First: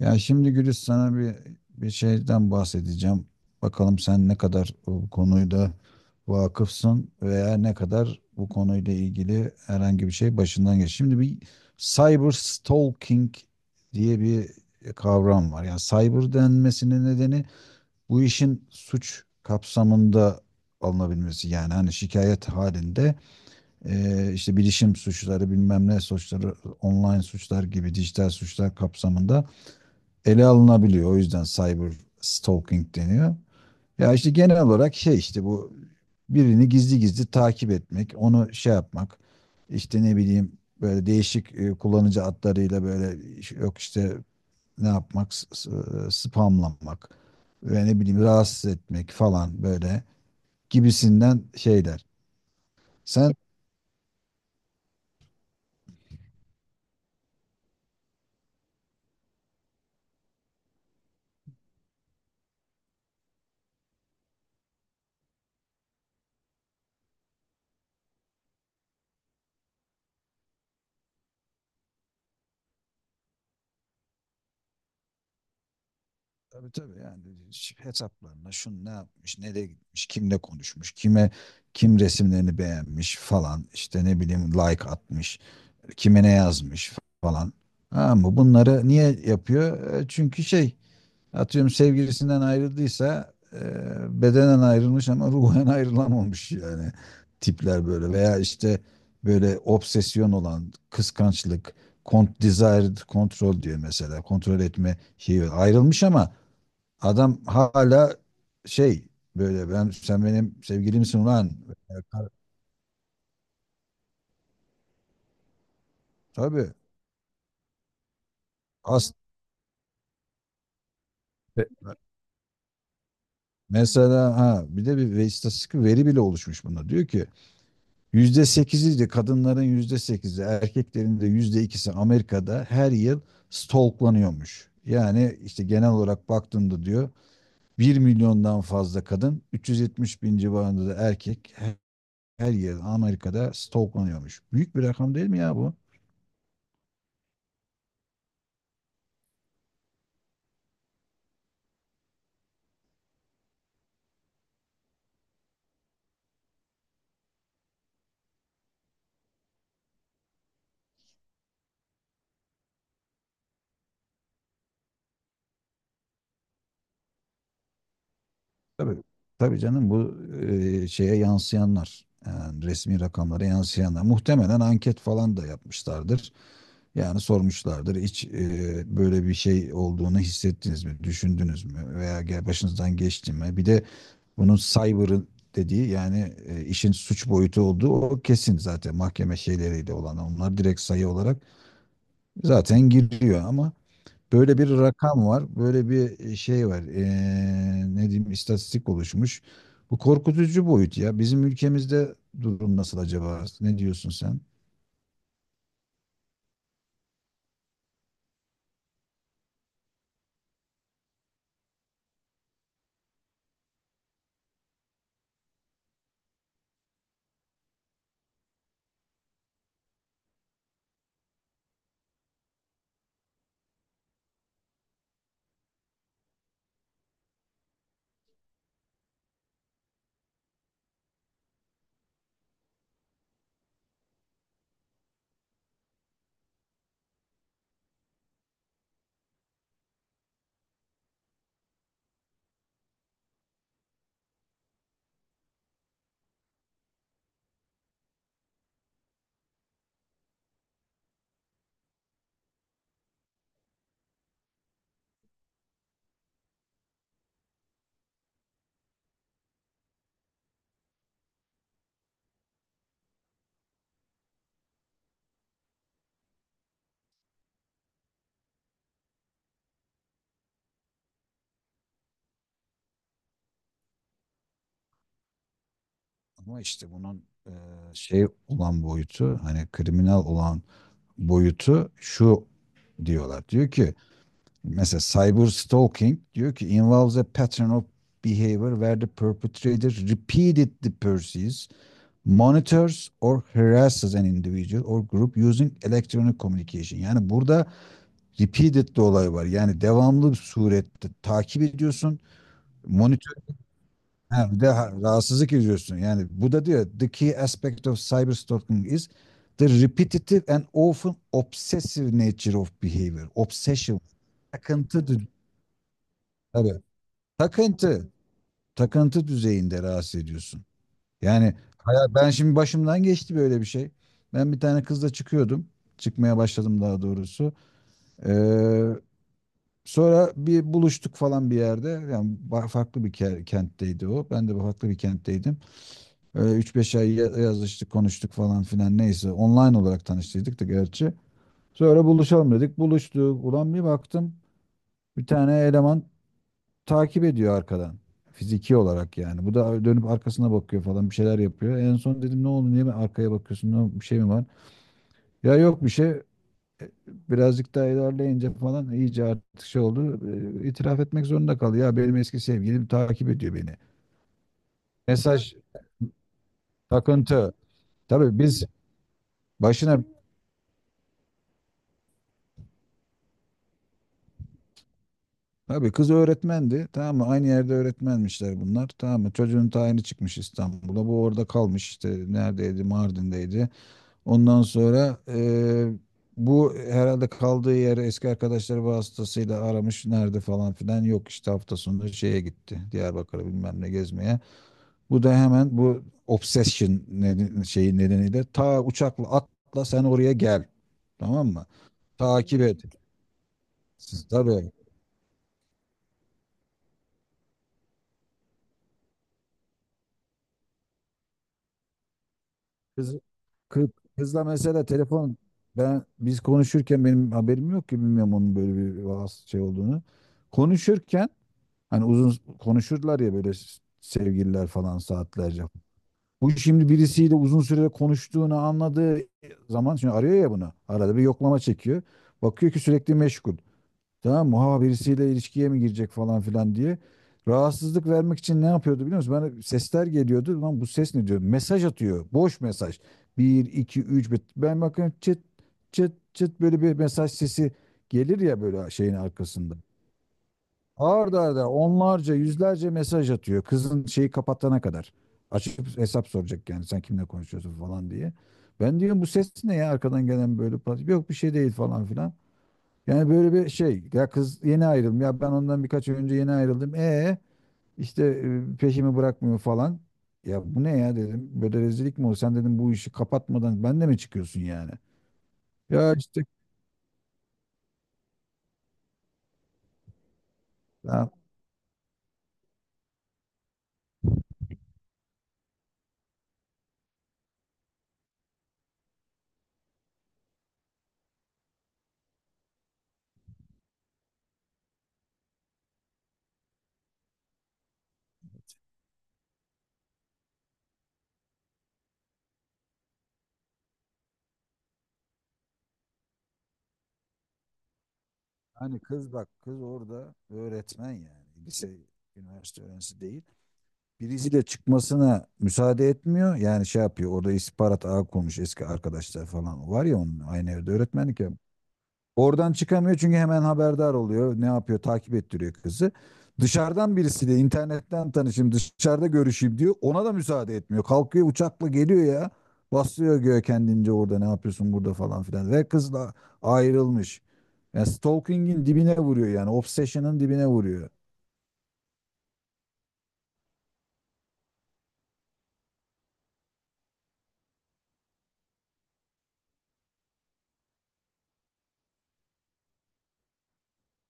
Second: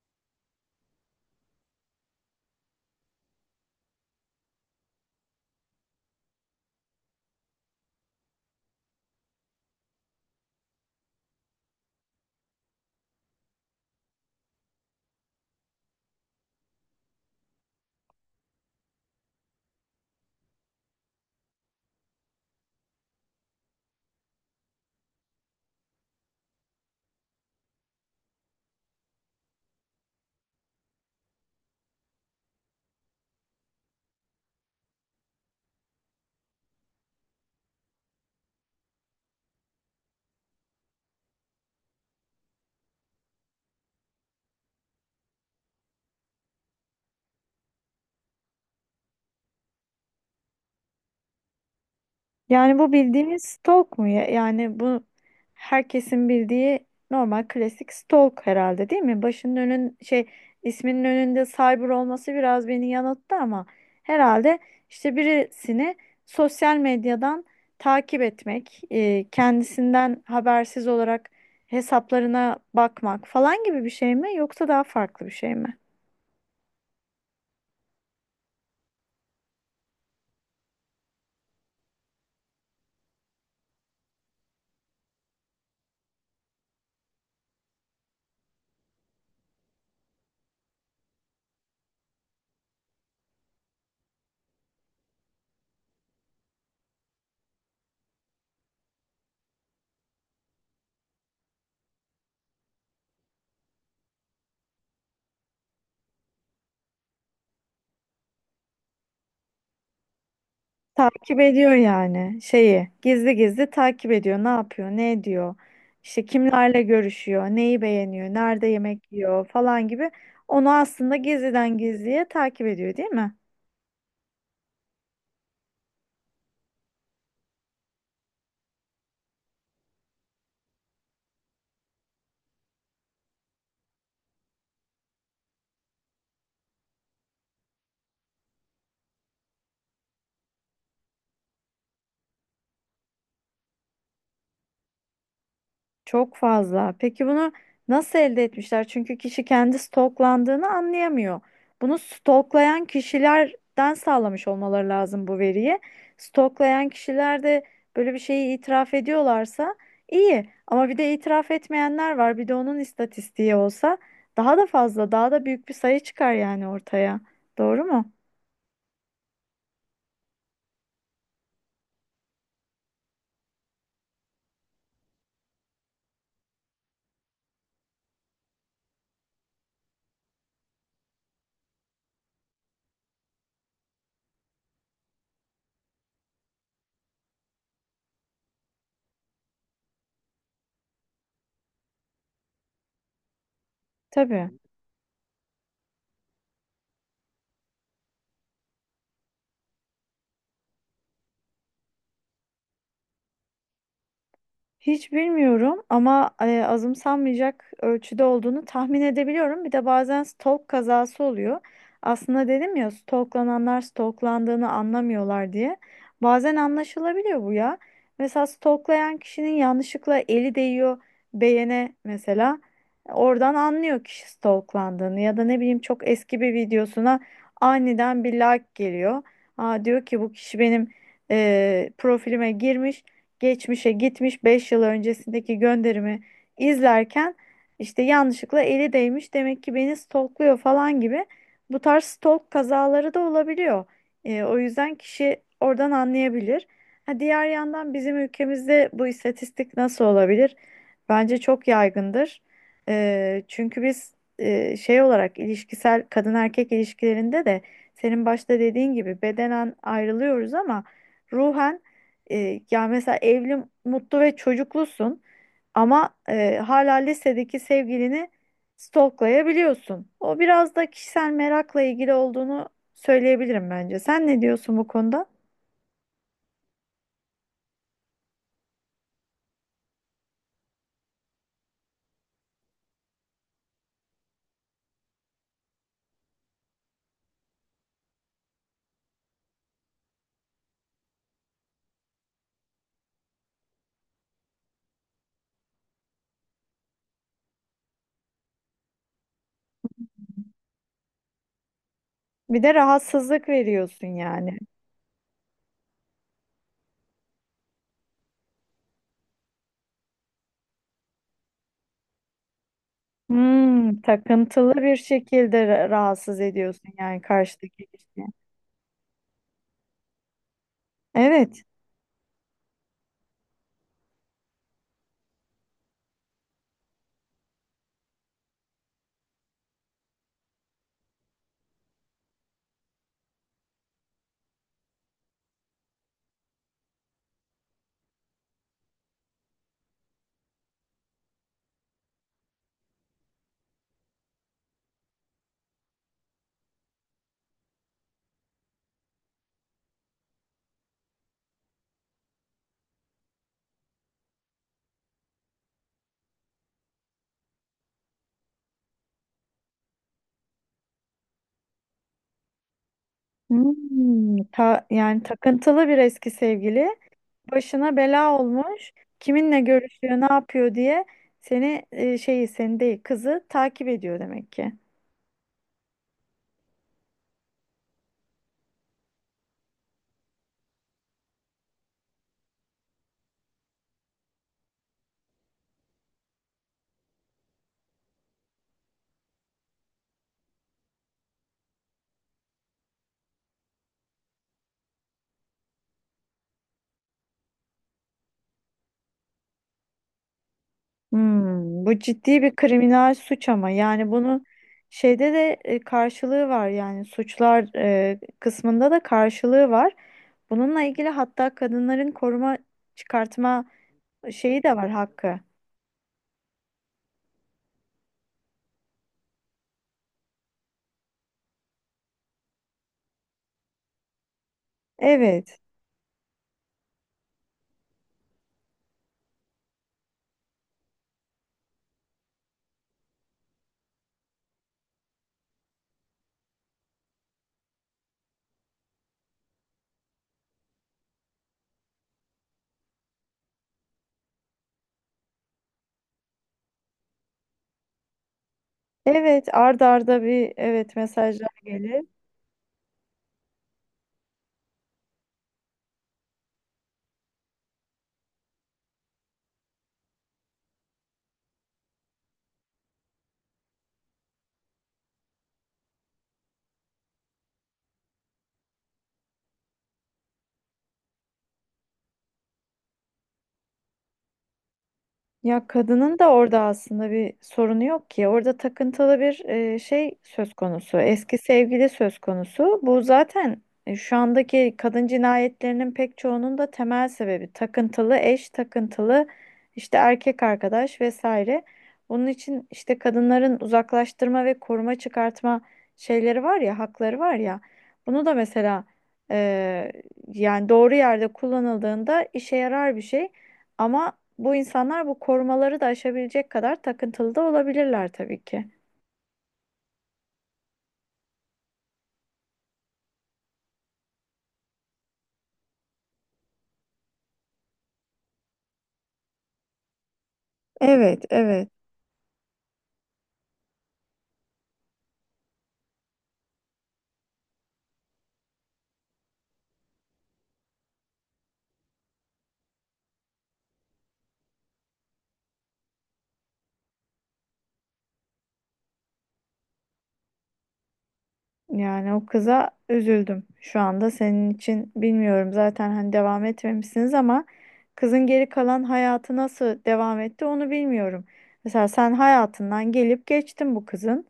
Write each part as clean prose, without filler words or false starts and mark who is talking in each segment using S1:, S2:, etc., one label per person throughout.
S1: Ya şimdi Gülis sana bir şeyden bahsedeceğim. Bakalım sen ne kadar bu konuda vakıfsın veya ne kadar bu konuyla ilgili herhangi bir şey başından geç. Şimdi bir cyber stalking diye bir kavram var. Yani cyber denmesinin nedeni bu işin suç kapsamında alınabilmesi. Yani hani şikayet halinde işte bilişim suçları bilmem ne suçları online suçlar gibi dijital suçlar kapsamında ele alınabiliyor. O yüzden cyber stalking deniyor. Ya işte genel olarak şey işte bu birini gizli gizli takip etmek, onu şey yapmak, işte ne bileyim böyle değişik kullanıcı adlarıyla böyle yok işte ne yapmak, spamlamak ve ne bileyim rahatsız etmek falan böyle gibisinden şeyler.
S2: Yani bu
S1: Sen
S2: bildiğimiz stalk mu, ya? Yani bu herkesin bildiği normal klasik stalk herhalde, değil mi? Başının önün şey, isminin önünde cyber olması biraz beni yanılttı ama herhalde işte birisini sosyal medyadan takip etmek, kendisinden habersiz olarak hesaplarına bakmak falan gibi bir şey mi yoksa daha farklı bir şey mi?
S1: Tabii, tabii, yani hesaplarına şun ne yapmış, nereye gitmiş, kimle konuşmuş, kime kim resimlerini beğenmiş falan işte ne bileyim like atmış, kime ne yazmış falan. Ha mı bunları niye yapıyor? Çünkü şey atıyorum sevgilisinden ayrıldıysa bedenen ayrılmış ama ruhen ayrılamamış yani tipler böyle veya işte böyle obsesyon olan kıskançlık, desired control diyor mesela kontrol etme şeyi ayrılmış ama adam hala şey böyle ben sen benim sevgilimsin
S2: Takip
S1: ulan.
S2: ediyor
S1: Ee, kar-
S2: yani şeyi. Gizli gizli takip ediyor. Ne yapıyor, ne ediyor? İşte
S1: Tabii.
S2: kimlerle görüşüyor, neyi beğeniyor, nerede yemek
S1: As
S2: yiyor falan gibi. Onu aslında
S1: Ve-
S2: gizliden gizliye takip ediyor, değil mi?
S1: Mesela, ha, bir de istatistik bir veri bile oluşmuş bunda. Diyor ki %8'i de kadınların %8'i erkeklerin de %2'si Amerika'da her yıl stalklanıyormuş. Yani işte genel olarak baktığımda diyor 1 milyondan fazla kadın 370 bin civarında da erkek her yıl Amerika'da stalklanıyormuş. Büyük bir rakam değil mi ya bu?
S2: Çok fazla. Peki bunu nasıl elde etmişler? Çünkü kişi kendi stalklandığını anlayamıyor. Bunu stalklayan kişilerden sağlamış olmaları lazım bu veriyi. Stalklayan kişiler de böyle bir şeyi itiraf ediyorlarsa iyi. Ama bir de itiraf etmeyenler var. Bir de onun istatistiği olsa daha da fazla, daha da büyük bir sayı çıkar yani ortaya. Doğru mu?
S1: Tabii, tabii canım, bu şeye yansıyanlar yani resmi rakamlara yansıyanlar muhtemelen anket falan da yapmışlardır. Yani sormuşlardır hiç böyle bir şey olduğunu hissettiniz mi, düşündünüz mü veya başınızdan geçti mi? Bir de bunun cyber'ı dediği yani işin suç boyutu olduğu o kesin, zaten mahkeme şeyleriyle olan onlar direkt sayı olarak zaten giriyor ama
S2: Tabii.
S1: böyle bir rakam var, böyle bir şey var. Ne diyeyim, istatistik oluşmuş. Bu korkutucu boyut ya. Bizim ülkemizde durum nasıl acaba? Ne diyorsun sen?
S2: Hiç bilmiyorum ama azımsanmayacak ölçüde olduğunu tahmin edebiliyorum. Bir de bazen stalk kazası oluyor. Aslında dedim ya stalklananlar stalklandığını anlamıyorlar diye. Bazen anlaşılabiliyor bu ya. Mesela stalklayan kişinin yanlışlıkla eli değiyor beğene mesela. Oradan anlıyor kişi stalklandığını ya da ne bileyim çok eski bir videosuna aniden bir like geliyor. Aa, diyor ki bu kişi benim profilime girmiş, geçmişe gitmiş, 5 yıl öncesindeki gönderimi izlerken işte yanlışlıkla eli değmiş demek ki beni stalkluyor falan gibi bu tarz stalk kazaları da olabiliyor. O yüzden kişi oradan anlayabilir. Ha, diğer yandan bizim ülkemizde bu istatistik nasıl olabilir? Bence çok yaygındır. Çünkü biz şey olarak ilişkisel kadın erkek ilişkilerinde de senin başta dediğin gibi bedenen ayrılıyoruz ama ruhen ya mesela evli, mutlu ve çocuklusun ama hala lisedeki sevgilini stalklayabiliyorsun. O biraz da kişisel merakla ilgili olduğunu söyleyebilirim bence. Sen ne diyorsun bu konuda?
S1: Ama işte bunun şey olan boyutu, hani kriminal olan boyutu şu diyorlar. Diyor ki mesela cyber stalking diyor ki involves a pattern of behavior where the perpetrator repeatedly pursues monitors or harasses an individual or group using electronic communication. Yani burada repeated de olay var. Yani devamlı bir surette takip ediyorsun.
S2: Bir de
S1: Monitör,
S2: rahatsızlık veriyorsun
S1: ha,
S2: yani.
S1: de rahatsızlık ediyorsun. Yani bu da diyor the key aspect of cyber stalking is the repetitive and often obsessive nature of behavior. Obsession.
S2: Hmm, takıntılı bir
S1: Takıntı.
S2: şekilde rahatsız
S1: Tabii.
S2: ediyorsun yani karşıdaki
S1: Takıntı.
S2: kişiyi.
S1: Takıntı düzeyinde rahatsız ediyorsun. Yani
S2: Evet.
S1: hayat, ben şimdi başımdan geçti böyle bir şey. Ben bir tane kızla çıkıyordum. Çıkmaya başladım daha doğrusu. Ee, Sonra bir buluştuk falan bir yerde. Yani farklı bir kentteydi o. Ben de farklı bir kentteydim. Öyle 3-5 ay yazıştık, konuştuk falan filan neyse. Online olarak tanıştıydık da gerçi. Sonra buluşalım dedik. Buluştuk. Ulan bir baktım. Bir tane eleman takip ediyor arkadan. Fiziki olarak yani. Bu da dönüp arkasına bakıyor falan, bir şeyler yapıyor. En son dedim ne oldu, niye ben arkaya bakıyorsun, ne, bir şey mi var? Ya yok bir şey. Birazcık daha ilerleyince falan iyice artık şey oldu. İtiraf etmek zorunda kaldı. Ya benim eski sevgilim takip ediyor beni.
S2: Hmm, yani
S1: Mesaj.
S2: takıntılı bir eski sevgili,
S1: Takıntı.
S2: başına bela
S1: Tabii. biz
S2: olmuş. Kiminle
S1: başına
S2: görüşüyor, ne yapıyor diye seni şeyi, seni değil kızı takip ediyor demek ki.
S1: Tabii, kız öğretmendi. Tamam mı? Aynı yerde öğretmenmişler bunlar. Tamam mı? Çocuğun tayini çıkmış İstanbul'a. Bu orada kalmış işte. Neredeydi? Mardin'deydi. Ondan sonra bu herhalde kaldığı yeri eski arkadaşları vasıtasıyla aramış. Nerede falan filan. Yok işte hafta sonu şeye gitti. Diyarbakır'a bilmem ne gezmeye. Bu da hemen bu obsession neden, şeyi nedeniyle ta uçakla atla sen oraya gel. Tamam mı?
S2: Hmm, bu ciddi bir
S1: Takip et.
S2: kriminal suç ama yani bunu
S1: Tabii.
S2: şeyde de karşılığı var yani suçlar kısmında da karşılığı var. Bununla ilgili hatta kadınların koruma
S1: Kız,
S2: çıkartma
S1: kız, kızla
S2: şeyi de
S1: mesela
S2: var,
S1: telefon
S2: hakkı.
S1: biz konuşurken benim haberim yok ki, bilmiyorum onun böyle bir şey olduğunu. Konuşurken Hani uzun konuşurlar ya böyle sevgililer falan,
S2: Evet.
S1: saatlerce. Bu şimdi birisiyle uzun süre konuştuğunu anladığı zaman şimdi arıyor ya bunu. Arada bir yoklama çekiyor. Bakıyor ki sürekli meşgul. Tamam mı? Ha, birisiyle ilişkiye mi girecek falan filan diye. Rahatsızlık vermek için ne yapıyordu biliyor musun? Bana sesler geliyordu. Lan bu ses ne, diyor? Mesaj atıyor. Boş mesaj. 1, 2, 3. Ben bakıyorum çıt çıt çıt böyle bir mesaj sesi gelir ya böyle şeyin
S2: Evet,
S1: arkasında.
S2: arda arda bir evet
S1: Arda
S2: mesajlar
S1: arda
S2: gelir.
S1: onlarca, yüzlerce mesaj atıyor. Kızın şeyi kapatana kadar. Açıp hesap soracak yani sen kimle konuşuyorsun falan diye. Ben diyorum bu ses ne ya, arkadan gelen böyle pat. Yok bir şey değil falan filan. Yani böyle bir şey. Ya kız yeni ayrıldım. Ya ben ondan birkaç ay önce yeni ayrıldım. E işte peşimi bırakmıyor falan. Ya bu ne ya, dedim. Böyle rezillik mi olur? Sen, dedim, bu işi kapatmadan ben de mi çıkıyorsun yani?
S2: Ya
S1: Ya
S2: kadının da
S1: işte,
S2: orada aslında bir sorunu yok ki. Orada takıntılı bir şey söz konusu. Eski sevgili söz konusu. Bu zaten şu andaki kadın cinayetlerinin pek çoğunun da temel sebebi takıntılı eş, takıntılı işte erkek arkadaş vesaire. Bunun için işte kadınların uzaklaştırma ve koruma çıkartma şeyleri var ya, hakları var ya. Bunu da mesela e, yani doğru yerde kullanıldığında işe yarar bir şey. Ama bu insanlar bu korumaları da aşabilecek kadar takıntılı da olabilirler tabii ki.
S1: hani kız, bak kız orada öğretmen, yani lise, üniversite öğrencisi değil. Birisiyle çıkmasına müsaade etmiyor. Yani şey yapıyor orada, istihbarat ağı kurmuş eski arkadaşlar falan var ya onun, aynı evde
S2: Evet,
S1: öğretmenlik yap.
S2: evet.
S1: Oradan çıkamıyor çünkü hemen haberdar oluyor. Ne yapıyor? Takip ettiriyor kızı. Dışarıdan birisiyle internetten tanışayım, dışarıda görüşeyim diyor. Ona da müsaade etmiyor. Kalkıyor uçakla geliyor ya. Basıyor göğe kendince, orada ne yapıyorsun burada falan filan. Ve kızla ayrılmış. Yani stalking'in dibine vuruyor yani. Obsession'ın dibine vuruyor.
S2: Yani o kıza üzüldüm şu anda, senin için bilmiyorum zaten hani devam etmemişsiniz ama kızın geri kalan hayatı nasıl devam etti onu bilmiyorum. Mesela sen hayatından gelip geçtin bu kızın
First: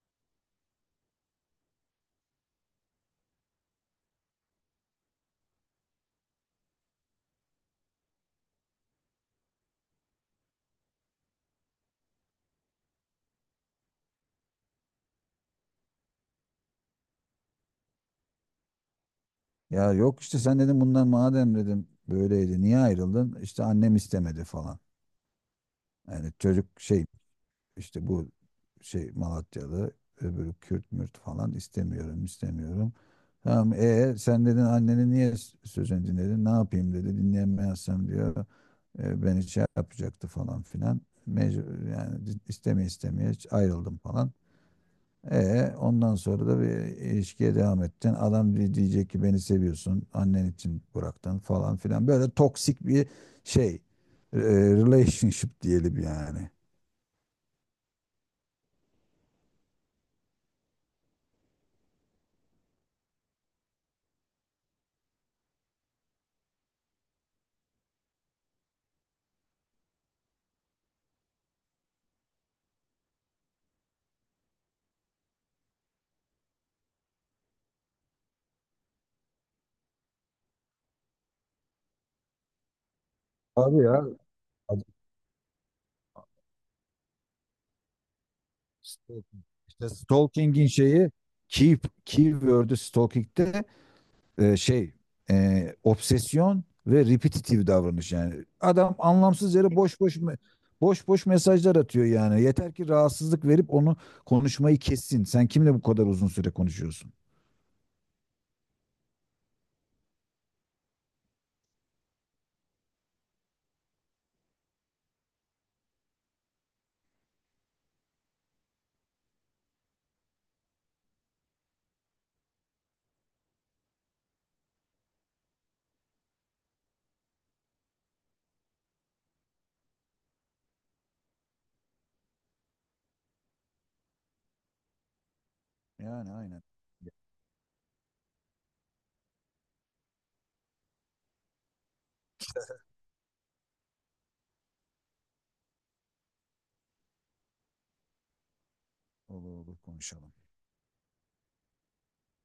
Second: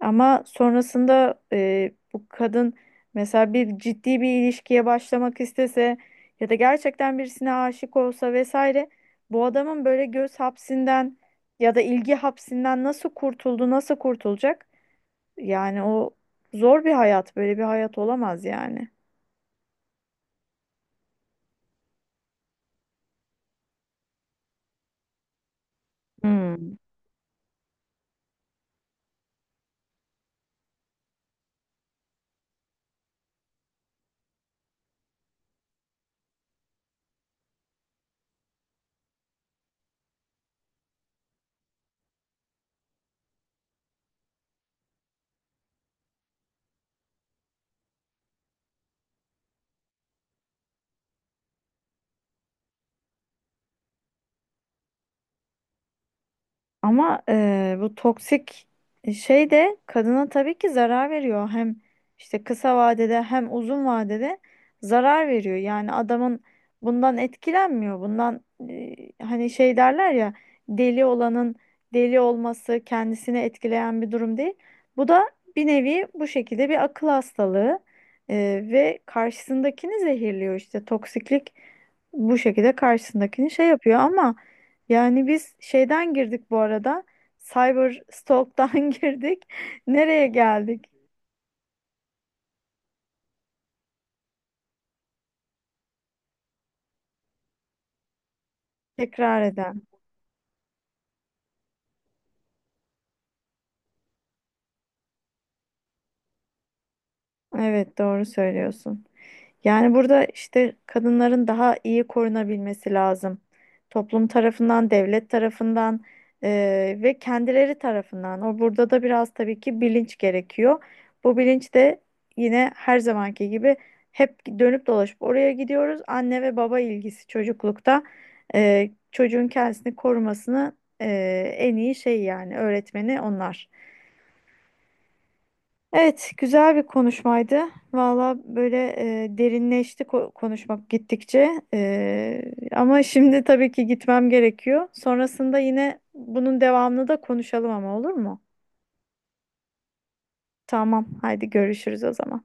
S2: ama sonrasında bu kadın mesela bir ciddi bir ilişkiye başlamak istese ya da gerçekten birisine aşık olsa vesaire bu adamın böyle göz hapsinden ya da ilgi hapsinden nasıl kurtuldu, nasıl kurtulacak? Yani o zor bir hayat, böyle bir hayat olamaz yani.
S1: Ya yok işte, sen dedim bundan madem dedim böyleydi niye ayrıldın? İşte annem istemedi falan. Yani çocuk
S2: Hmm.
S1: şey. İşte bu şey Malatyalı, öbürü Kürt mürt, falan, istemiyorum istemiyorum. Tamam, sen dedin, anneni niye sözünü dinledin? Ne yapayım dedi, dinleyemezsem diyor beni şey yapacaktı falan filan. Mecbur yani, istemeye istemeye ayrıldım falan. E ondan sonra da bir ilişkiye devam ettin. Adam diyecek ki beni seviyorsun, annen için bıraktın falan filan. Böyle toksik bir şey. e, Relationship diyelim yani.
S2: Ama bu toksik şey de kadına tabii ki zarar veriyor. Hem işte kısa vadede hem uzun vadede zarar veriyor. Yani adamın bundan etkilenmiyor. Bundan Hani şey derler ya, deli olanın deli olması kendisini etkileyen bir durum değil. Bu da bir nevi bu şekilde bir akıl hastalığı ve karşısındakini zehirliyor işte toksiklik bu şekilde karşısındakini şey
S1: Abi ya,
S2: yapıyor ama.
S1: adam
S2: Yani biz şeyden girdik bu arada. Cyber stalk'tan
S1: işte
S2: girdik.
S1: işte
S2: Nereye
S1: stalking'in
S2: geldik?
S1: şeyi, keep keyword'ü stalking'de şey, obsesyon ve repetitive davranış yani. Adam
S2: Tekrar
S1: anlamsız yere
S2: eden.
S1: boş boş mesajlar atıyor yani. Yeter ki rahatsızlık verip onu konuşmayı kessin. Sen kimle bu kadar uzun süre konuşuyorsun?
S2: Evet, doğru söylüyorsun. Yani burada işte kadınların daha iyi korunabilmesi lazım. Toplum tarafından, devlet tarafından, ve kendileri tarafından. O burada da biraz tabii ki bilinç gerekiyor. Bu bilinç de yine her zamanki gibi hep dönüp dolaşıp oraya gidiyoruz. Anne ve baba ilgisi çocuklukta çocuğun kendisini korumasını en iyi şey yani öğretmeni onlar. Evet,
S1: Yani aynen.
S2: güzel bir konuşmaydı. Valla böyle derinleşti konuşmak gittikçe. Ama şimdi tabii ki gitmem gerekiyor. Sonrasında yine bunun devamını da konuşalım ama, olur mu?
S1: Olur olur, konuşalım.
S2: Tamam, haydi görüşürüz o zaman.